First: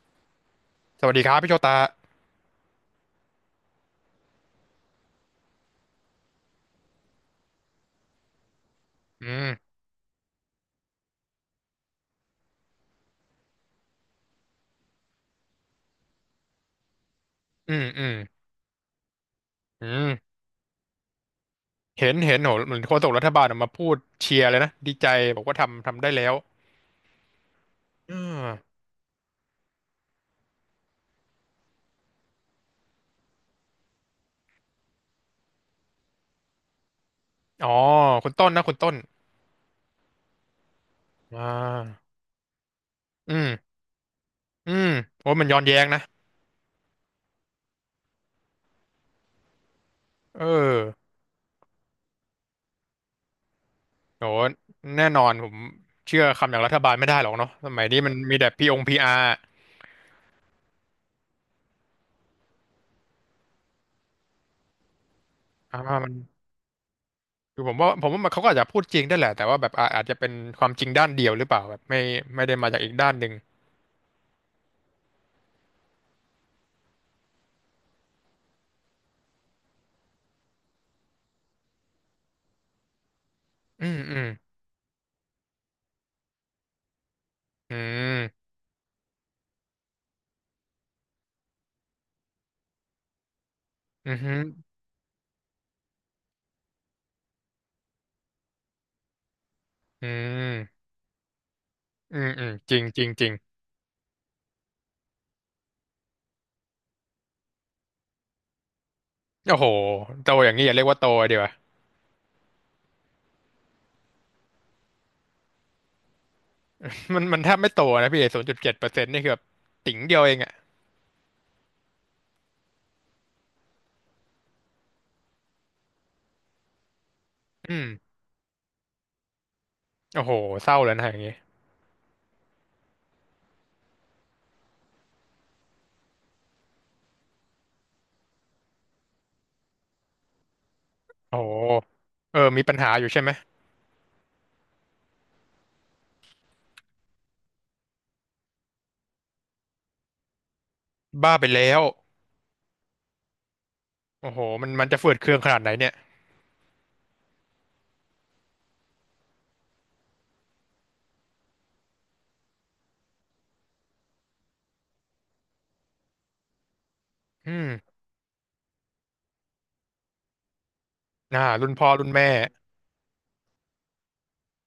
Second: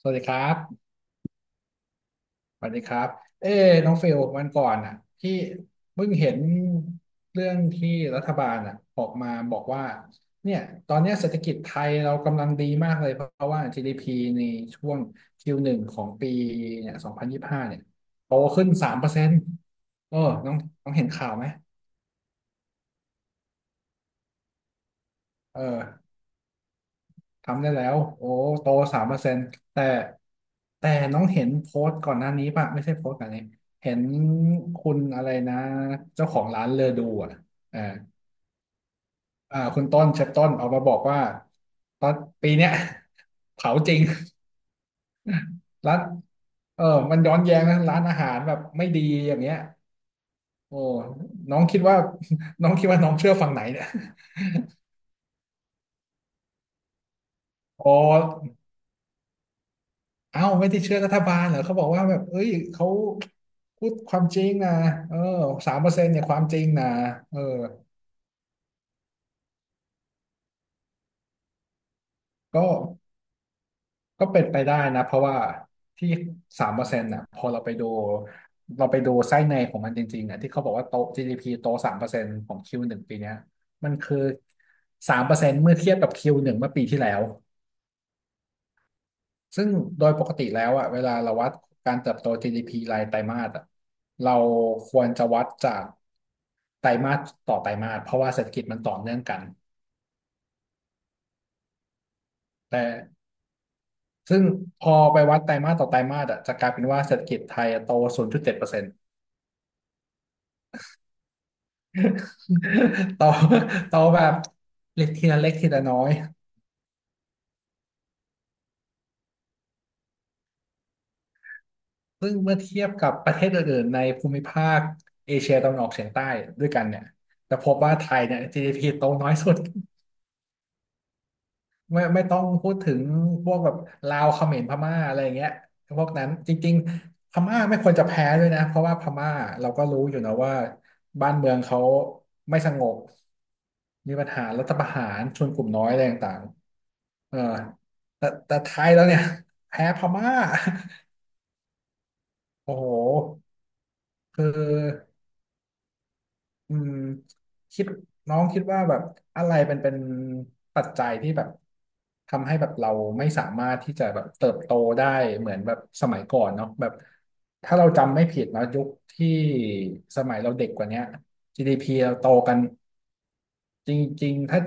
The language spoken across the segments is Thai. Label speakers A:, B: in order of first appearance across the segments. A: สวัสดีครับ
B: สวัสดีครับพี่โชตา
A: สวัสดีครับ เอ้น้องเฟลวันก่อนอ่ะ ที่เพิ่งเห็นเรื่องที่รัฐบาลอ่ะออก
B: อื
A: มาบอก
B: ม
A: ว่า เนี่ย ตอนเนี้ยเศรษฐกิจไทยเรากำลังดีมากเลยเพราะว่า GDP ในช่วง Q1 ของปีเนี่ย2025
B: อื
A: เนี่ย
B: มอืม
A: โตขึ้น3%
B: อืม
A: เปอร์เซ็นต์เออน้องน้องเห็นข่าวไหม
B: เห็นเห็นโหเหมือนโฆษกรัฐบาลออกมาพูดเชียร์เลยนะ ดีใจ บอกว่า
A: เอ
B: ทำทำได้
A: อ
B: แล้ว
A: ทำได้แล้ว
B: อ่
A: โอ้โต
B: า
A: 3%แต่แต่น้องเห็นโพสต์ก่อนหน้านี้ป่ะไม่ใช่โพสต์ก่อนนี้เห็นคุณอะไรนะ เจ้าของร้านเลอดูอ่ะ
B: อ๋อ
A: เออ
B: คุณต้นนะคุณต้น
A: อ่าคุณต้นเชฟต้นออกมาบอกว่า
B: อ่
A: ตอ
B: า
A: นปีเนี้ย
B: อืม
A: เผาจริง
B: อืมโอ้มันย้อนแย้ง
A: ร้าน
B: นะ
A: เออมันย้อนแย้งนะร้านอาหารแบบไม่ดีอย่างเงี้ย
B: เอ
A: โอ้
B: อ
A: น้องคิดว่า น้องคิดว่าน้องเชื่อฝั่งไหนเนี่ย
B: โห แน่นอนผมเชื่อคำอย่างรัฐบาลไม่ได้หรอกเนาะสมั
A: โอ
B: ยนี้มันมีแต่
A: ้
B: พีองพีอาร์
A: เอ้าไม่ได้เชื่อรัฐบาลเหรอเขาบอกว่าแบบเอ้ยเขาพูดความจริงนะเออสา
B: อ่า
A: มเปอร์เซ็น
B: มั
A: ต์
B: น
A: เนี่ยความจริงนะเออ
B: คือผมว่าผมว่ามันเขาก็อาจจะพูดจริงได้แหละ แต่ว่าแบบอาอาจจะเป็นความจริงด้านเดียวหรือเปล่าแบบไม่ไม่ได้
A: ก็
B: มาจากอีกด้านหนึ่ง
A: ก็เป็นไปได้นะเพราะว่าที่สามเปอร์เซ็นต์่ะพอเราไปดูไส้ในของมันจริงๆอ่ะที่เขาบอกว่าโต GDP โตสามเปอร์เซ็นต์ของ Q1ปีเนี้ย
B: อื
A: มัน
B: มอื
A: คือ
B: ม
A: สามเปอร์เซ็นต์เมื่อเทียบกับ Q หนึ่งเมื่อปีที่แล้ว
B: อืม
A: ซึ่งโดยปกติแล้วอะเวลาเราวัดการเติบโต GDP รายไตรมาสอะ
B: อือ
A: เรา
B: ฮึ
A: ควรจะวัดจากไตรมาสต่อไตรมาสเพราะว่าเศรษฐกิจมันต่อเนื่องกัน
B: อืมอืมอืมจริ
A: แต่
B: งจริงจริง
A: ซึ่งพอไปวัดไตรมาสต่อไตรมาสอะจะกลายเป็นว่าเศรษฐกิจไทยอะโต0.7%
B: โอ้โหโตอย่างนี้อย่าเรียกว่าโตดีกว่า
A: โตโตแบบเล็กทีละเล็กทีละน้อย
B: มันมันแทบไม่โตนะพี่ศูนย์จุดเจ็ดเปอร์เซ็นต์นี่คือแบบติ๋งเดียวเองอ่ะ
A: ซึ่งเมื่อเทียบกับประเทศอื่นๆในภูมิภาคเอเชียตะวันออกเฉียงใต้ด้วยกันเนี่ยจะพ
B: อื
A: บ
B: ม
A: ว่าไทยเนี่ย GDP โตน้อยสุด
B: โอ้โหเศร้าแล้วนะอย่างงี้
A: ไม่ต้องพูดถึงพวกแบบลาวเขมรพม่าอะไรอย่างเงี้ยพวกนั้นจริงๆพม่าไม่ควรจะแพ้ด้วยนะเพราะว่าพม่าเราก็รู้อยู่นะว่าบ้าน
B: โอ้
A: เมื
B: โห
A: องเขา
B: เออ
A: ไม่
B: มี
A: ส
B: ปัญ
A: ง
B: หา
A: บ
B: อยู่ใช่ไหม
A: มีปัญหารัฐประหารชนกลุ่มน้อยอะไรต่างๆเออแต่ไทยแล้วเนี่ยแพ้พม่า
B: บ้าไปแล้ว
A: โอ้โห
B: โอ้โห
A: คื
B: มันมันจะ
A: อ
B: เฟื่อเคืองขนาดไหนเนี่ย
A: อืมคิดน้องคิดว่าแบบอะไรเป็นปัจจัยที่แบบทำให้แบบเราไม่สามารถที่จะแบบเติบโตได้เหมือนแบบสมัยก่อนเนาะแบบ
B: อื
A: ถ้าเรา
B: ม
A: จำไม่ผิดเนาะยุคที่สมัยเราเด็กกว่าเนี้ย
B: น่ารุ่นพ่อ
A: GDP
B: รุ่น
A: เรา
B: แม่
A: โตกันจริงๆถ้า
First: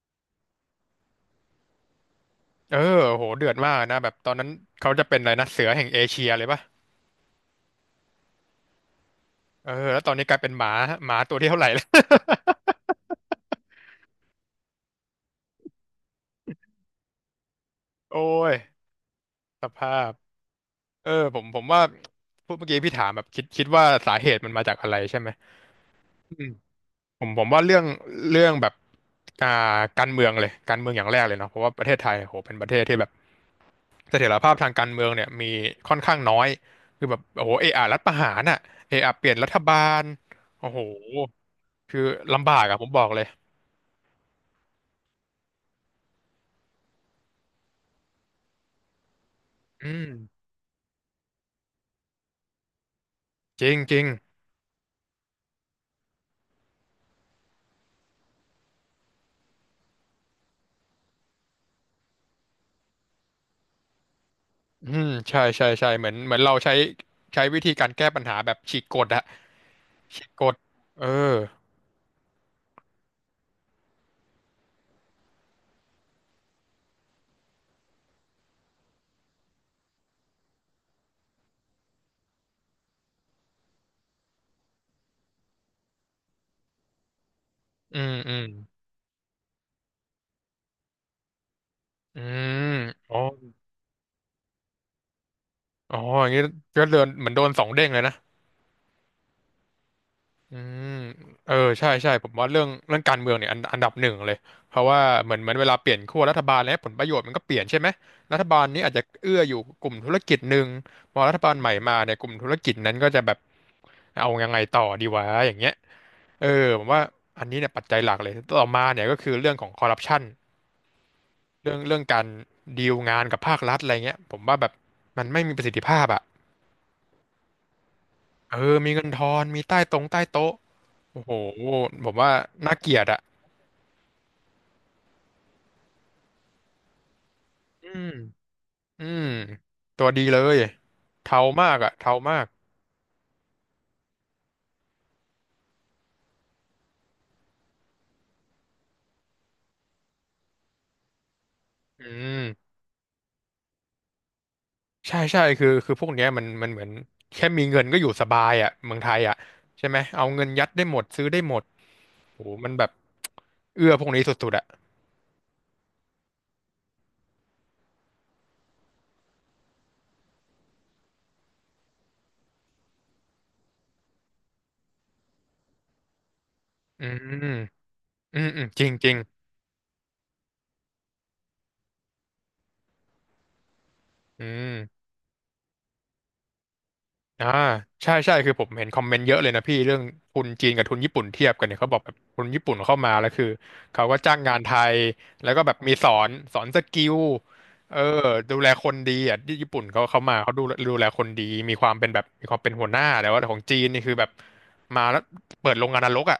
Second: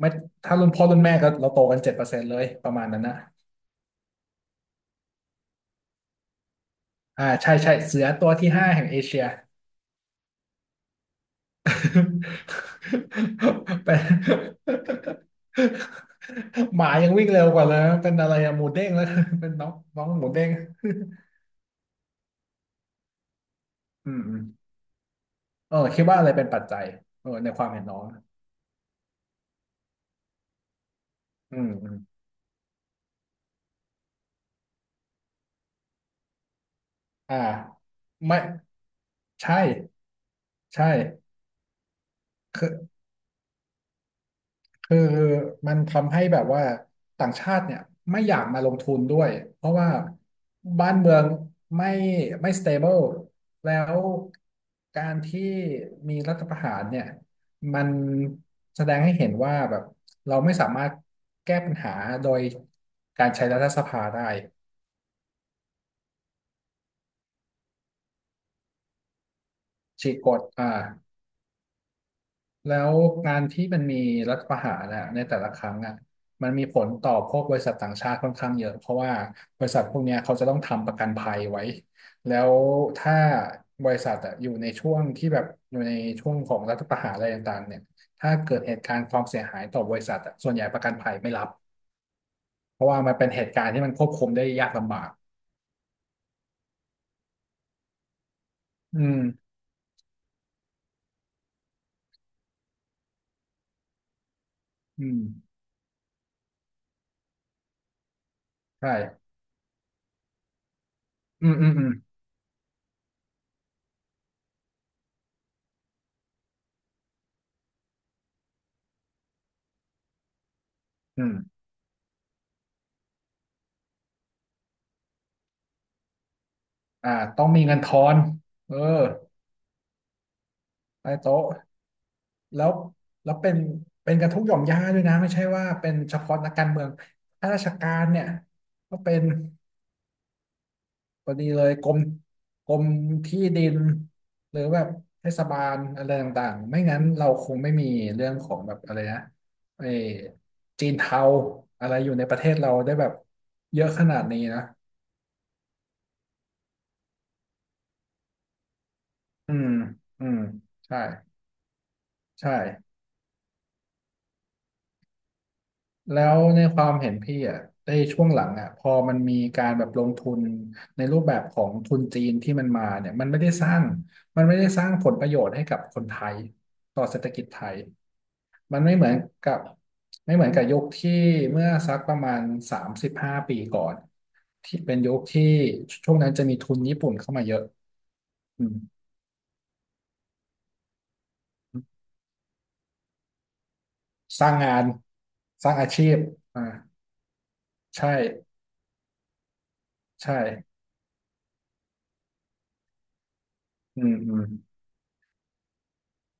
A: ไม่ถ้ารุ่นพ่อรุ่นแม่ก็เราโตกัน7%เลยป
B: เอ
A: ระ
B: อ
A: มาณนั้นนะ
B: โอ้โหเดือดมากนะแบบตอนนั้นเขาจะเป็นอะไรนะเสือแห่งเอเชียเลยป่ะ
A: อ่าใช่ใช่เสือตัวที่ห้าแห่งเอเชีย
B: เออแล้วตอนนี้กลายเป็นหมาหมาตัวที่เท่าไหร่แล้ว
A: เป็นหมายังวิ่งเร็วกว่าเลยนะเป็น
B: โอ้
A: อะไร
B: ย
A: อะหมูเด้งแล้ว เป็น
B: ส
A: น้อง
B: ภา
A: น้อง
B: พ
A: หมูเด้ง
B: เออผมผมว่าพูดเมื่อกี้พี่ถามแบบคิดคิดว่า
A: อื
B: สา
A: ม
B: เห
A: อื
B: ตุ
A: ม
B: มันมาจากอะไรใช่ไหม
A: เออคิดว่าอะไร
B: อื
A: เป็น
B: ม
A: ปัจจัย
B: ผ
A: เอ
B: ม
A: อ
B: ผม
A: ในค
B: ว่า
A: วาม
B: เรื่อ
A: เห็
B: ง
A: นน้อง
B: เรื่องแบบอ่าการเมืองเลยการเมืองอย่างแรกเลยเนาะเพ
A: อื
B: ราะ
A: ม
B: ว่าประ
A: อื
B: เท
A: ม
B: ศไทยโหเป็นประเทศที่แบบเสถียรภาพทางการเมืองเนี่ยมีค่อนข้างน้อยคือแบบ
A: อ่า
B: โอ้โหเออารัฐประหา
A: ไม่
B: รอ่ะเออาเปลี่ยนรั
A: ใช่
B: ฐบาลโอ้โห
A: ใช่
B: คือลำบาก
A: คือ
B: อะผมบอกเลย
A: คือมันทำให้แบบว่าต่างชาติเนี่ยไม่อยากมาลงทุนด้วยเพราะ
B: อื
A: ว่า
B: ม
A: บ้านเมืองไม่ไม่ stable
B: จริ
A: แล้
B: งจริ
A: ว
B: ง
A: การที่มีรัฐประหารเนี่ยมันแสดงให้เห็นว่าแบบเราไม่สามารถแก้ปัญหาโดยการใช้รัฐสภาได้
B: อืมใช่ใช่ใช่เหมือนเหมือนเราใช้ใช้วิธีการแก้ปัญหาแบบฉีกกฎอะ
A: ฉีก
B: ฉีก
A: ก
B: ก
A: ฎ
B: ฎ
A: อ่า
B: เออ
A: แล้วการที่มันมีรัฐประหารนะในแต่ละครั้งอ่ะมันมีผลต่อพวกบริษัทต่างชาติค่อนข้างเยอะเพราะว่าบริษัทพวกเนี้ยเขาจะต้องทำประกันภัยไว้แล้วถ้าบริษัทอะอยู่ในช่วงที่แบบอยู่ในช่วงของรัฐประหารอะไรต่างๆเนี่ย
B: อืม
A: ถ้า
B: อืม
A: เกิดเหตุการณ์ความเสียหายต่อบริษัทอะส่วนใหญ่ประกันภัยไม่รับ
B: อืม
A: เพราะว่ามั
B: อ๋
A: น
B: อ
A: เป็นเหตุการณ์ที่มันควบคุมได้ยากลำบาก
B: อ๋ออย่างนี้ก็เดินเหมือนโดนสองเด้งเลยนะ
A: อืม
B: อืมเออใช่ใช่ผมว่าเรื่องเรื่องการเมืองเนี่ยอันอันดับหนึ่งเลยเพราะว่า
A: อืม
B: เหมือนเหมือนเวลาเปลี่ยนขั้วรัฐบาลแล้วผลประโยชน์มันก็เปลี่ยนใช่ไหมรัฐบาลนี้
A: ใช่
B: อาจจะเอื้ออยู่กลุ่มธุรกิจหนึ่งพอรัฐ
A: อื
B: บา
A: ม
B: ลให
A: อืม
B: ม่
A: อืม
B: มาเนี่ยกลุ่มธุรกิจนั้นก็จะแบบเอายังไงต่อดีวะอย่างเงี้ยเออผมว่าอันนี้เนี่ยปัจจัยหลักเลยต่อมาเนี่ยก็คือเรื่องของคอร์รัปชัน
A: อืม
B: เรื่องเรื่องการดีลงานกับภาครัฐอะไรเงี้ยผมว่าแบบมันไม่มีประสิทธิภาพอะ
A: อ่าต้องมีเงินทอน
B: เอ
A: เอ
B: อ
A: อ
B: มีเงินทอน มีใต้ตรงใต้โต๊ะ
A: ใต้
B: โอ้โห
A: โต๊ะ
B: ผมว่า
A: แล้ว
B: น่าเกลียดอะ
A: แล้วเป็นเป็นกันทุกหย่อมย่าด้วยนะไม่ใช่ว่าเป็นเฉพาะนักการเมืองข้าราช
B: อื
A: การ
B: ม
A: เนี่ยก็
B: อื
A: เป็
B: ม
A: น
B: ตัวดีเลย
A: พอ
B: เทา
A: ดีเล
B: มา
A: ย
B: ก
A: ก
B: อะ
A: รม
B: เทามาก
A: กรมที่ดินหรือแบบเทศบาลอะไรต่างๆไม่งั้นเราคงไม่มีเรื่องของแบบอะไรนะไอ้จีนเทาอะไร
B: อื
A: อยู่ในประเทศเรา
B: ม
A: ได้แบบเยอะขนาดนี้นะ
B: ใช่ใช่คือคือพวกเนี้ยมันมันเหมือนแค่มีเงินก็อยู่สบายอะเมืองไทยอะ
A: อืม
B: ใช่ไหม เอา
A: อืม
B: เงินยัดได้หม
A: ใช่
B: ดซื้อได้หมดโอ้
A: ใช่
B: โหมันแบบเอื้อพวกนี้สุดๆอะ
A: แล้วในความเห็นพี่อ่ะในช่วงหลังอ่ะพอมันมีการแบบลงทุนในรูปแบบของทุนจีนที่มันมาเนี่ยมันไม่ได้สร้างผลประโยชน์ให้กับคนไทยต่
B: อื
A: อ
B: ม
A: เศรษฐกิจไทยมั
B: จ
A: น
B: ริ
A: ไม่
B: ง
A: เห
B: จ
A: มือ
B: ริ
A: น
B: ง
A: กับไม่เหมือนกับยุคที่เมื่อสักประมาณ35 ปีก่อน
B: อื
A: ที่
B: ม
A: เป็นยุคที่ช่วงนั้นจะมีทุนญี่ปุ่นเข้ามา
B: อ่า
A: เยอะ
B: ใช่ใช่คือผ
A: อื
B: ม
A: ม
B: เห็นคอมเมนต์เยอะเลยนะพี่เรื่องทุนจีนกับทุนญี่ปุ่นเทียบกันเนี่ยเขาบอกแบบทุนญี่ปุ่นเข้ามาแล้วคือเขาก็จ้าง
A: สร้า
B: งา
A: ง
B: นไท
A: งาน
B: ยแล้วก็
A: ส
B: แบ
A: ร้า
B: บ
A: งอา
B: มี
A: ชี
B: สอ
A: พ
B: นสอ
A: อ่า
B: นสกิลเออ
A: ใช่
B: ดูแลคนดีอ่ะที่ญี่ปุ่นเขาเขา
A: ใช่
B: มาเขาดูดูแลคนดีมีความเป็นแบบมีความเป็นหัวหน้าแต่ว่าของจีนนี่
A: อื
B: คือ
A: ม
B: แบบ
A: อืม
B: มาแล้วเปิดโรงงานนรกอ่ะ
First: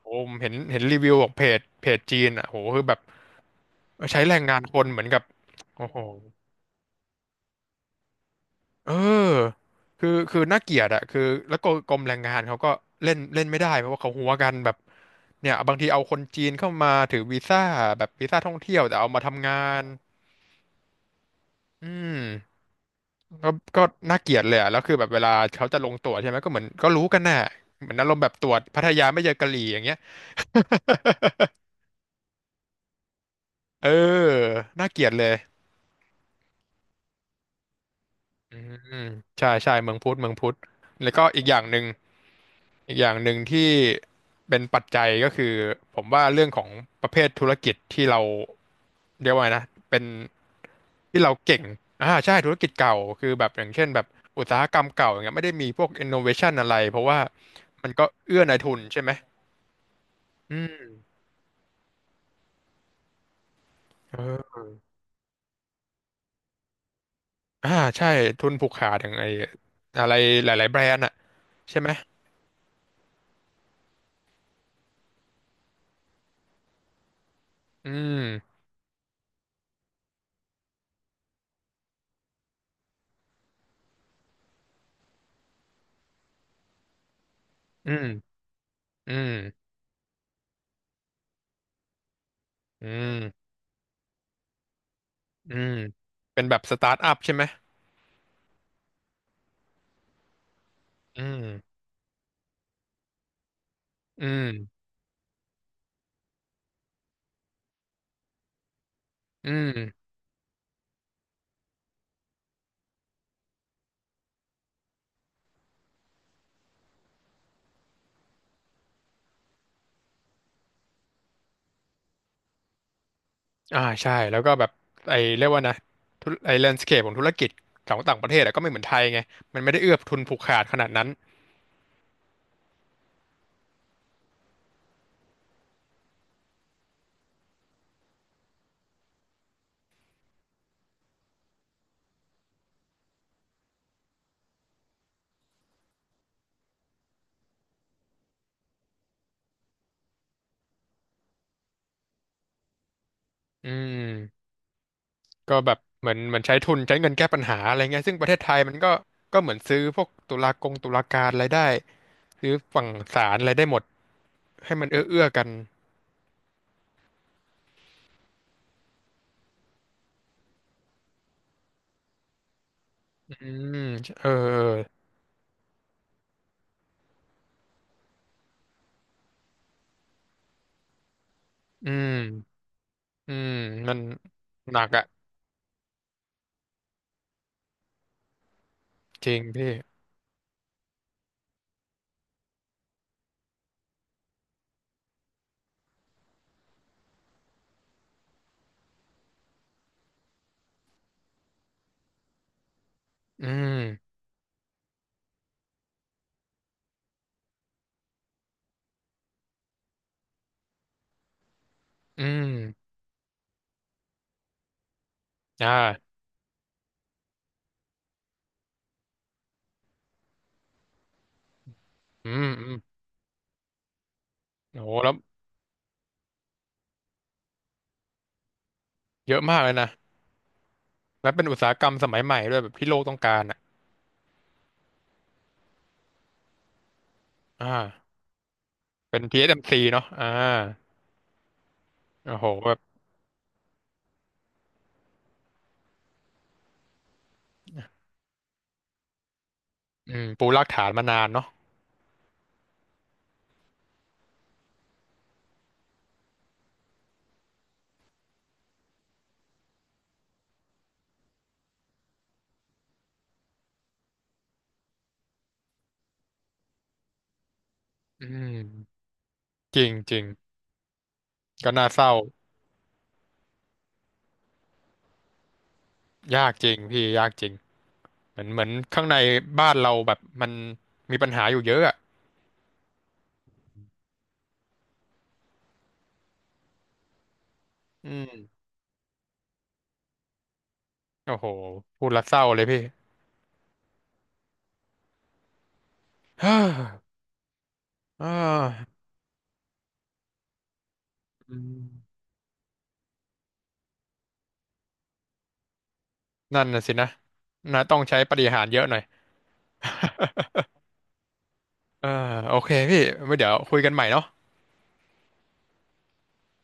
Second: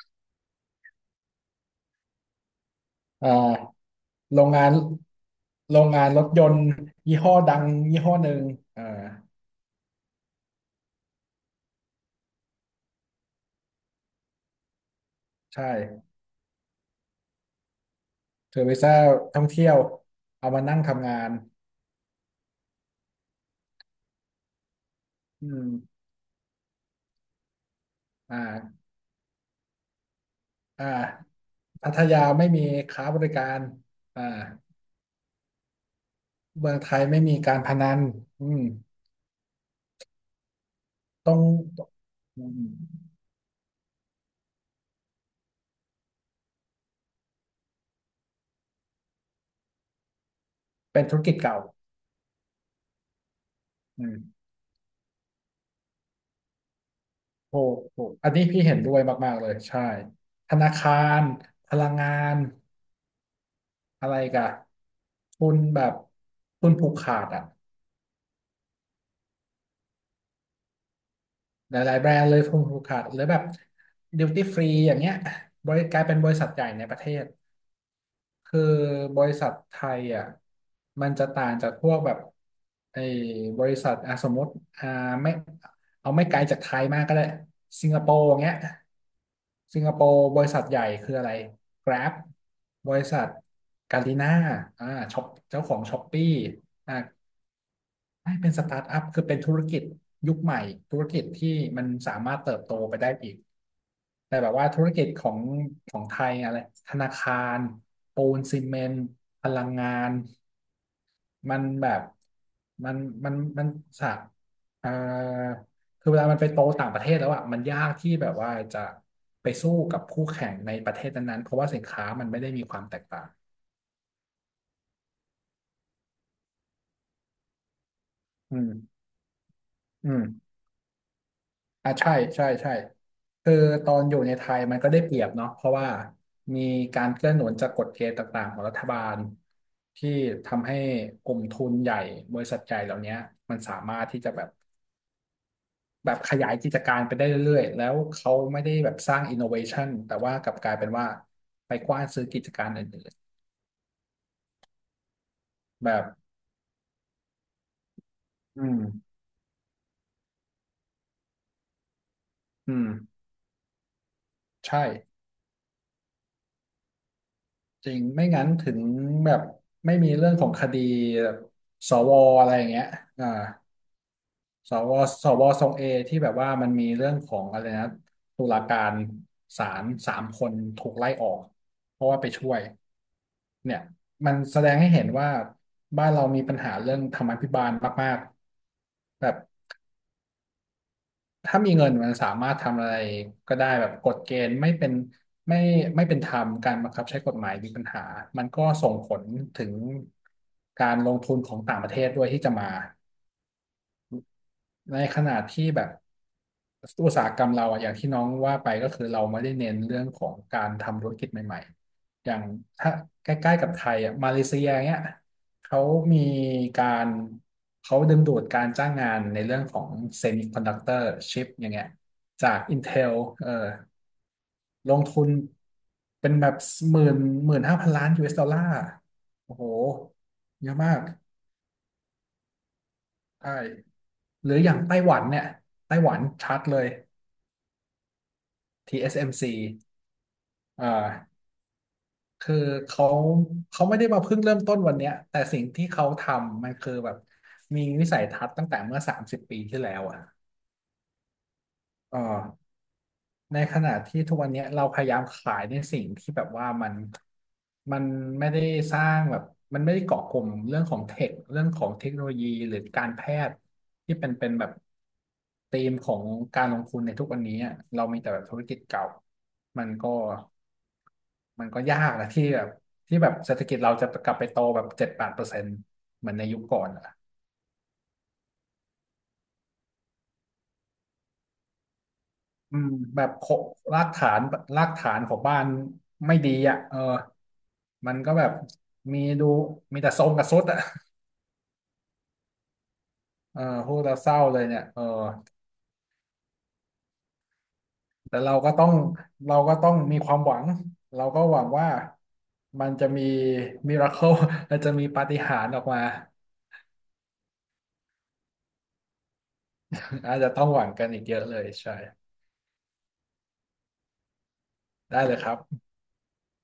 B: โอ้ผมเห็นเห็นรีวิวของเพจเพจจีนอ่ะโหคือแบบ
A: อ่า
B: ใช้แร
A: โร
B: ง
A: ง
B: งาน
A: งาน
B: คนเหมือนกับ
A: โร
B: โอ้
A: ง
B: โห
A: งานรถยนต์ยี่ห้อดังยี่ห้อหนึ่งอ่า
B: เออคือคือน่าเกลียดอะคือแล้วก็กรมแรงงานเขาก็เล่นเล่นไม่ได้เพราะว่าเขาหัวกันแบบเนี่ย
A: ใช่
B: บางทีเอาคนจีนเข้ามาถือวีซ่าแบบวีซ่าท่อ
A: เธ
B: ง
A: อไป
B: เที่ยว
A: ซ่า
B: แต่เอามา
A: ท่อ
B: ทำ
A: ง
B: งา
A: เที่ยว
B: น
A: เอามานั่งทำงาน
B: อืมก็ก็น่าเกลียดเลยอะแล้วคือแบบเวลา
A: อื
B: เขาจะลง
A: ม
B: ตรวจใช่ไหมก็เหมือนก็รู้กันน่ะเหมือนอารมณ์แบบ
A: อ่
B: ตรวจพั
A: า
B: ทยาไม่เจอกะหรี่อย่างเงี้ย
A: อ่า พัทยาไม่มีค้าบริการ
B: เออ
A: อ่า
B: น่าเกลียดเลย
A: เมืองไทยไม่มีการพนันอื
B: อื
A: ม
B: มใช่ใช่เมืองพุทธเมืองพุทธแล้วก็
A: ต้อง
B: อีกอย่างหนึ่ง
A: อืม
B: อีกอย่างหนึ่งที่เป็นปัจจัยก็คือผมว่าเรื่องของประเภทธุรกิจที่เราเรียกว่าไงนะเป็น
A: เป็นธุร
B: ที่เรา
A: กิจเก่า
B: เก่งใช่ธุรกิจเก่าคือแบบอย่างเช่นแบ
A: อื
B: บอุ
A: ม
B: ตสาหกรรมเก่าอย่างเงี้ยไม่ได้มีพวก innovation อะไรเพราะว่า
A: โอ้
B: มัน
A: โห
B: ก็
A: อัน
B: เอื้
A: นี้
B: อนาย
A: พี่
B: ทุ
A: เห็น
B: น
A: ด้วย
B: ใช่ไหม
A: มากๆเลย ใช่ ธ
B: อื
A: นาคา
B: ม
A: รพลังงานอะไรกะ
B: เออ
A: ทุนแบบทุนผูกขาดอ่ะ
B: อ่าใช่ทุนผูกขาดอย่างไออะไรหลายๆแบรนด์อะ
A: ห
B: ใช่ไหม
A: ลายๆแบรนด์เลยฟูกขาดหรือแบบดิวตี้ฟรีอย่างเงี้ยบริกลายเป็นบริษัทใหญ่ในประเทศ
B: อืม
A: คือบริษัทไทยอ่ะมันจะต่างจากพวกแบบไอ้บริษัทอ่ะสมมติอ่าไม่เอาไม่ไกลจากไทยมากก็ได้สิ
B: อื
A: งคโป
B: ม
A: ร์อย่างเงี้ย
B: อืม
A: สิงคโปร์บริษัทใหญ่คืออะไร Grab
B: อื
A: บริษัท
B: ม
A: กาลิน่าอ่าช็อป
B: อื
A: เจ้าข
B: ม
A: องช้อปปี้
B: เป็นแบบสตา
A: อ่า
B: ร์ทอัพใช่ไหม
A: ให้เป็นสตาร์ทอัพคือเป็นธุรกิจยุคใหม่ธุร
B: อื
A: กิจที่
B: ม
A: มันสามารถเติบโตไปได้อีก
B: อื
A: แต่แบบว่าธุ
B: ม
A: รกิจของของไทยอะไรธนาคารปูนซีเมนต์พ
B: อื
A: ลังงา
B: ม
A: นมันแบบมันมันสะเอ่อคือเวลามันไปโตต่างประเทศแล้วอ่ะมันยากที่แบบว่าจะไปสู้กับคู่แข่งในประเทศนั้นๆเพราะว่าสินค้ามันไม่ได้มีความแตกต่าง
B: ใช่แล้วก็แบบไอ้เรียกว่านะธุรไอ้แลนด์สเคปของธุรกิจของต่างประเทศอะ
A: อื
B: ก็ไม่
A: ม
B: เหมือนไทยไงมันไม่ได้เอื้อ
A: อื
B: ทุน
A: ม
B: ผูกขาดขนาดนั้น
A: อ่ะใช่ใช่ใช่คือตอนอยู่ในไทยมันก็ได้เปรียบเนาะเพราะว่ามีการเกื้อหนุนจากกฎเกณฑ์ต่างๆของรัฐบาลที่ทำให้กลุ่มทุนใหญ่บริษัทใหญ่เหล่านี้มันสามารถที่จะแบบแบบขยายกิจการไปได้เรื่อยๆแล้วเขาไม่ได้แบบสร้างอินโนเวชันแต่ว่ากลับกลายเป็นว่าไปกว้านซื้อกิจการอื่น
B: อืมก็แบบ
A: ๆแบบ
B: เหมือนเหมือนใช้ทุนใช้เงินแก้ปัญหาอะไรเงี้ยซึ่งประเทศไทย
A: อื
B: มันก็
A: ม
B: ก็เหมือนซื้อพวกตุลากงตุลาการอะไรได้ซื้อ
A: อื
B: ฝั่
A: ม
B: งศาลอะไรได้หมดให้
A: ใช่
B: มันเอื้อเอื้อกัน
A: จริงไม่งั้นถึงแบบไม่มีเรื่องของคดีแบบสวอะไรอย่างเงี้ยอ่า
B: อืมเออเออ
A: สวสวทรงเอที่แบบว่ามันมีเรื่องของอะไรนะตุลาการศาล3 คนถูกไล่ออก
B: อื
A: เพราะว่าไปช่วย
B: มอืม
A: เนี่ย
B: มัน
A: มันแสด
B: ห
A: ง
B: นัก
A: ให้เห็
B: อะ
A: นว่าบ้านเรามีปัญหาเรื่องธรรมาภิบาลมากๆแบ
B: จริ
A: บ
B: งพี่
A: ถ้ามีเงินมันสามารถทำอะไรก็ได้แบบกฎเกณฑ์ไม่เป็นไม่ไม่เป็นธรรมการบังคับใช้กฎหมายมีปัญหามันก็ส่งผลถึงการลงทุนของต่างประเทศด้วยที่จะมา
B: อืม
A: ในขณะที่แบบอุตสาหกรรมเราอะอย่างที่น้องว่าไปก็คือเราไม่ได้เน้นเรื่องของการทำธุรกิจใหม่
B: อื
A: ๆอย่าง
B: ม
A: ถ้าใกล้ๆกับไทยอะมาเลเซียเนี้ย
B: อ
A: เขา
B: ่า
A: มีการเขาดึงดูดการจ้างงานในเรื่องของเซมิคอนดักเตอร์ชิปอย่างเงี้ย
B: อืม
A: จาก
B: อืม
A: Intel เออ
B: โอ้โห
A: ลง
B: แล้ว
A: ทุนเป็นแบบหมื่นหมื่นห้าพันล้าน US ดอลลาร์
B: เยอะ
A: โอ้
B: มาก
A: โห
B: เลยนะ
A: เยอะมาก
B: และเป็นอุตสาหกรรมสมัยใหม่ด้วยแบบที่โลกต้องการ
A: ใช่
B: อ่ะ
A: หรืออย่างไต้หวันเนี่ยไต้หวันชัดเลย
B: อ่าเป็น
A: TSMC อสเอ็
B: TSMC
A: มซี
B: เอสเอ็มซีเนาะ
A: อ่า
B: โอ้โห
A: คือ
B: แบบ
A: เขาเขาไม่ได้มาเพิ่งเริ่มต้นวันเนี้ยแต่สิ่งที่เขาทำมันคือแบบมีวิสัยทัศน์ตั้งแต่เมื่อ30 ปีที่แล้วอ่ะ
B: ปูรากฐานมานานเนาะ
A: เออ ในขณะที่ทุกวันเนี้ยเราพยายามขายในสิ่งที่แบบว่ามันมันไม่ได้สร้างแบบมันไม่ได้เกาะกลุ่มเรื่องของเทคเรื่องของเทคโนโลยีหรือการแพทย์ที่เป็นเป็นแบบธีมของการลงทุนในทุกวันนี้อะเรามี
B: อื
A: แต่แบบธุรกิจ
B: ม
A: เก่า
B: จ
A: มั
B: ริ
A: น
B: ง
A: ก็
B: จริง
A: มัน
B: ก็
A: ก็
B: น่า
A: ยา
B: เศร้า
A: กนะที่แบบที่แบบเศรษฐกิจเราจะกลับไปโตแบบ7-8%เหมือนใน
B: ยาก
A: ยุค
B: จริง
A: ก่อน
B: พี่
A: อะ
B: ยากจริงเหมือนเหมือนข้างในบ้านเราแบบมันมีปัญหาอยู่เยอะอ่ะ
A: อืมแบบโครากฐานรากฐานของบ้านไม่ดีอ่ะเออ
B: อื
A: มันก็แบบ
B: ม
A: มีดูมีแต่ทรงกับทรุดอ่ะ
B: โอ้โหพูดและเศร้าเลยพี่
A: เออพูดแล้วเศร้าเลยเนี่ยเออ
B: ฮ่าอ่
A: แต่เราก็ต้อง
B: า
A: เราก็ต้องมีความหวังเราก็
B: อื
A: หวังว่า
B: ม
A: มันจะมีมิราเคิลมันจะมีปาฏิหาริย์ออกมา
B: นั่นน่ะสินะนะต้องใช้ปาฏิหาริย์เยอะหน่อย
A: อาจจะ ต้องหวังกันอีกเยอะเลยใช่
B: เออโอเคพี่ไว้เดี๋ยวคุยกันใหม่เนาะ
A: ได้เลยครับ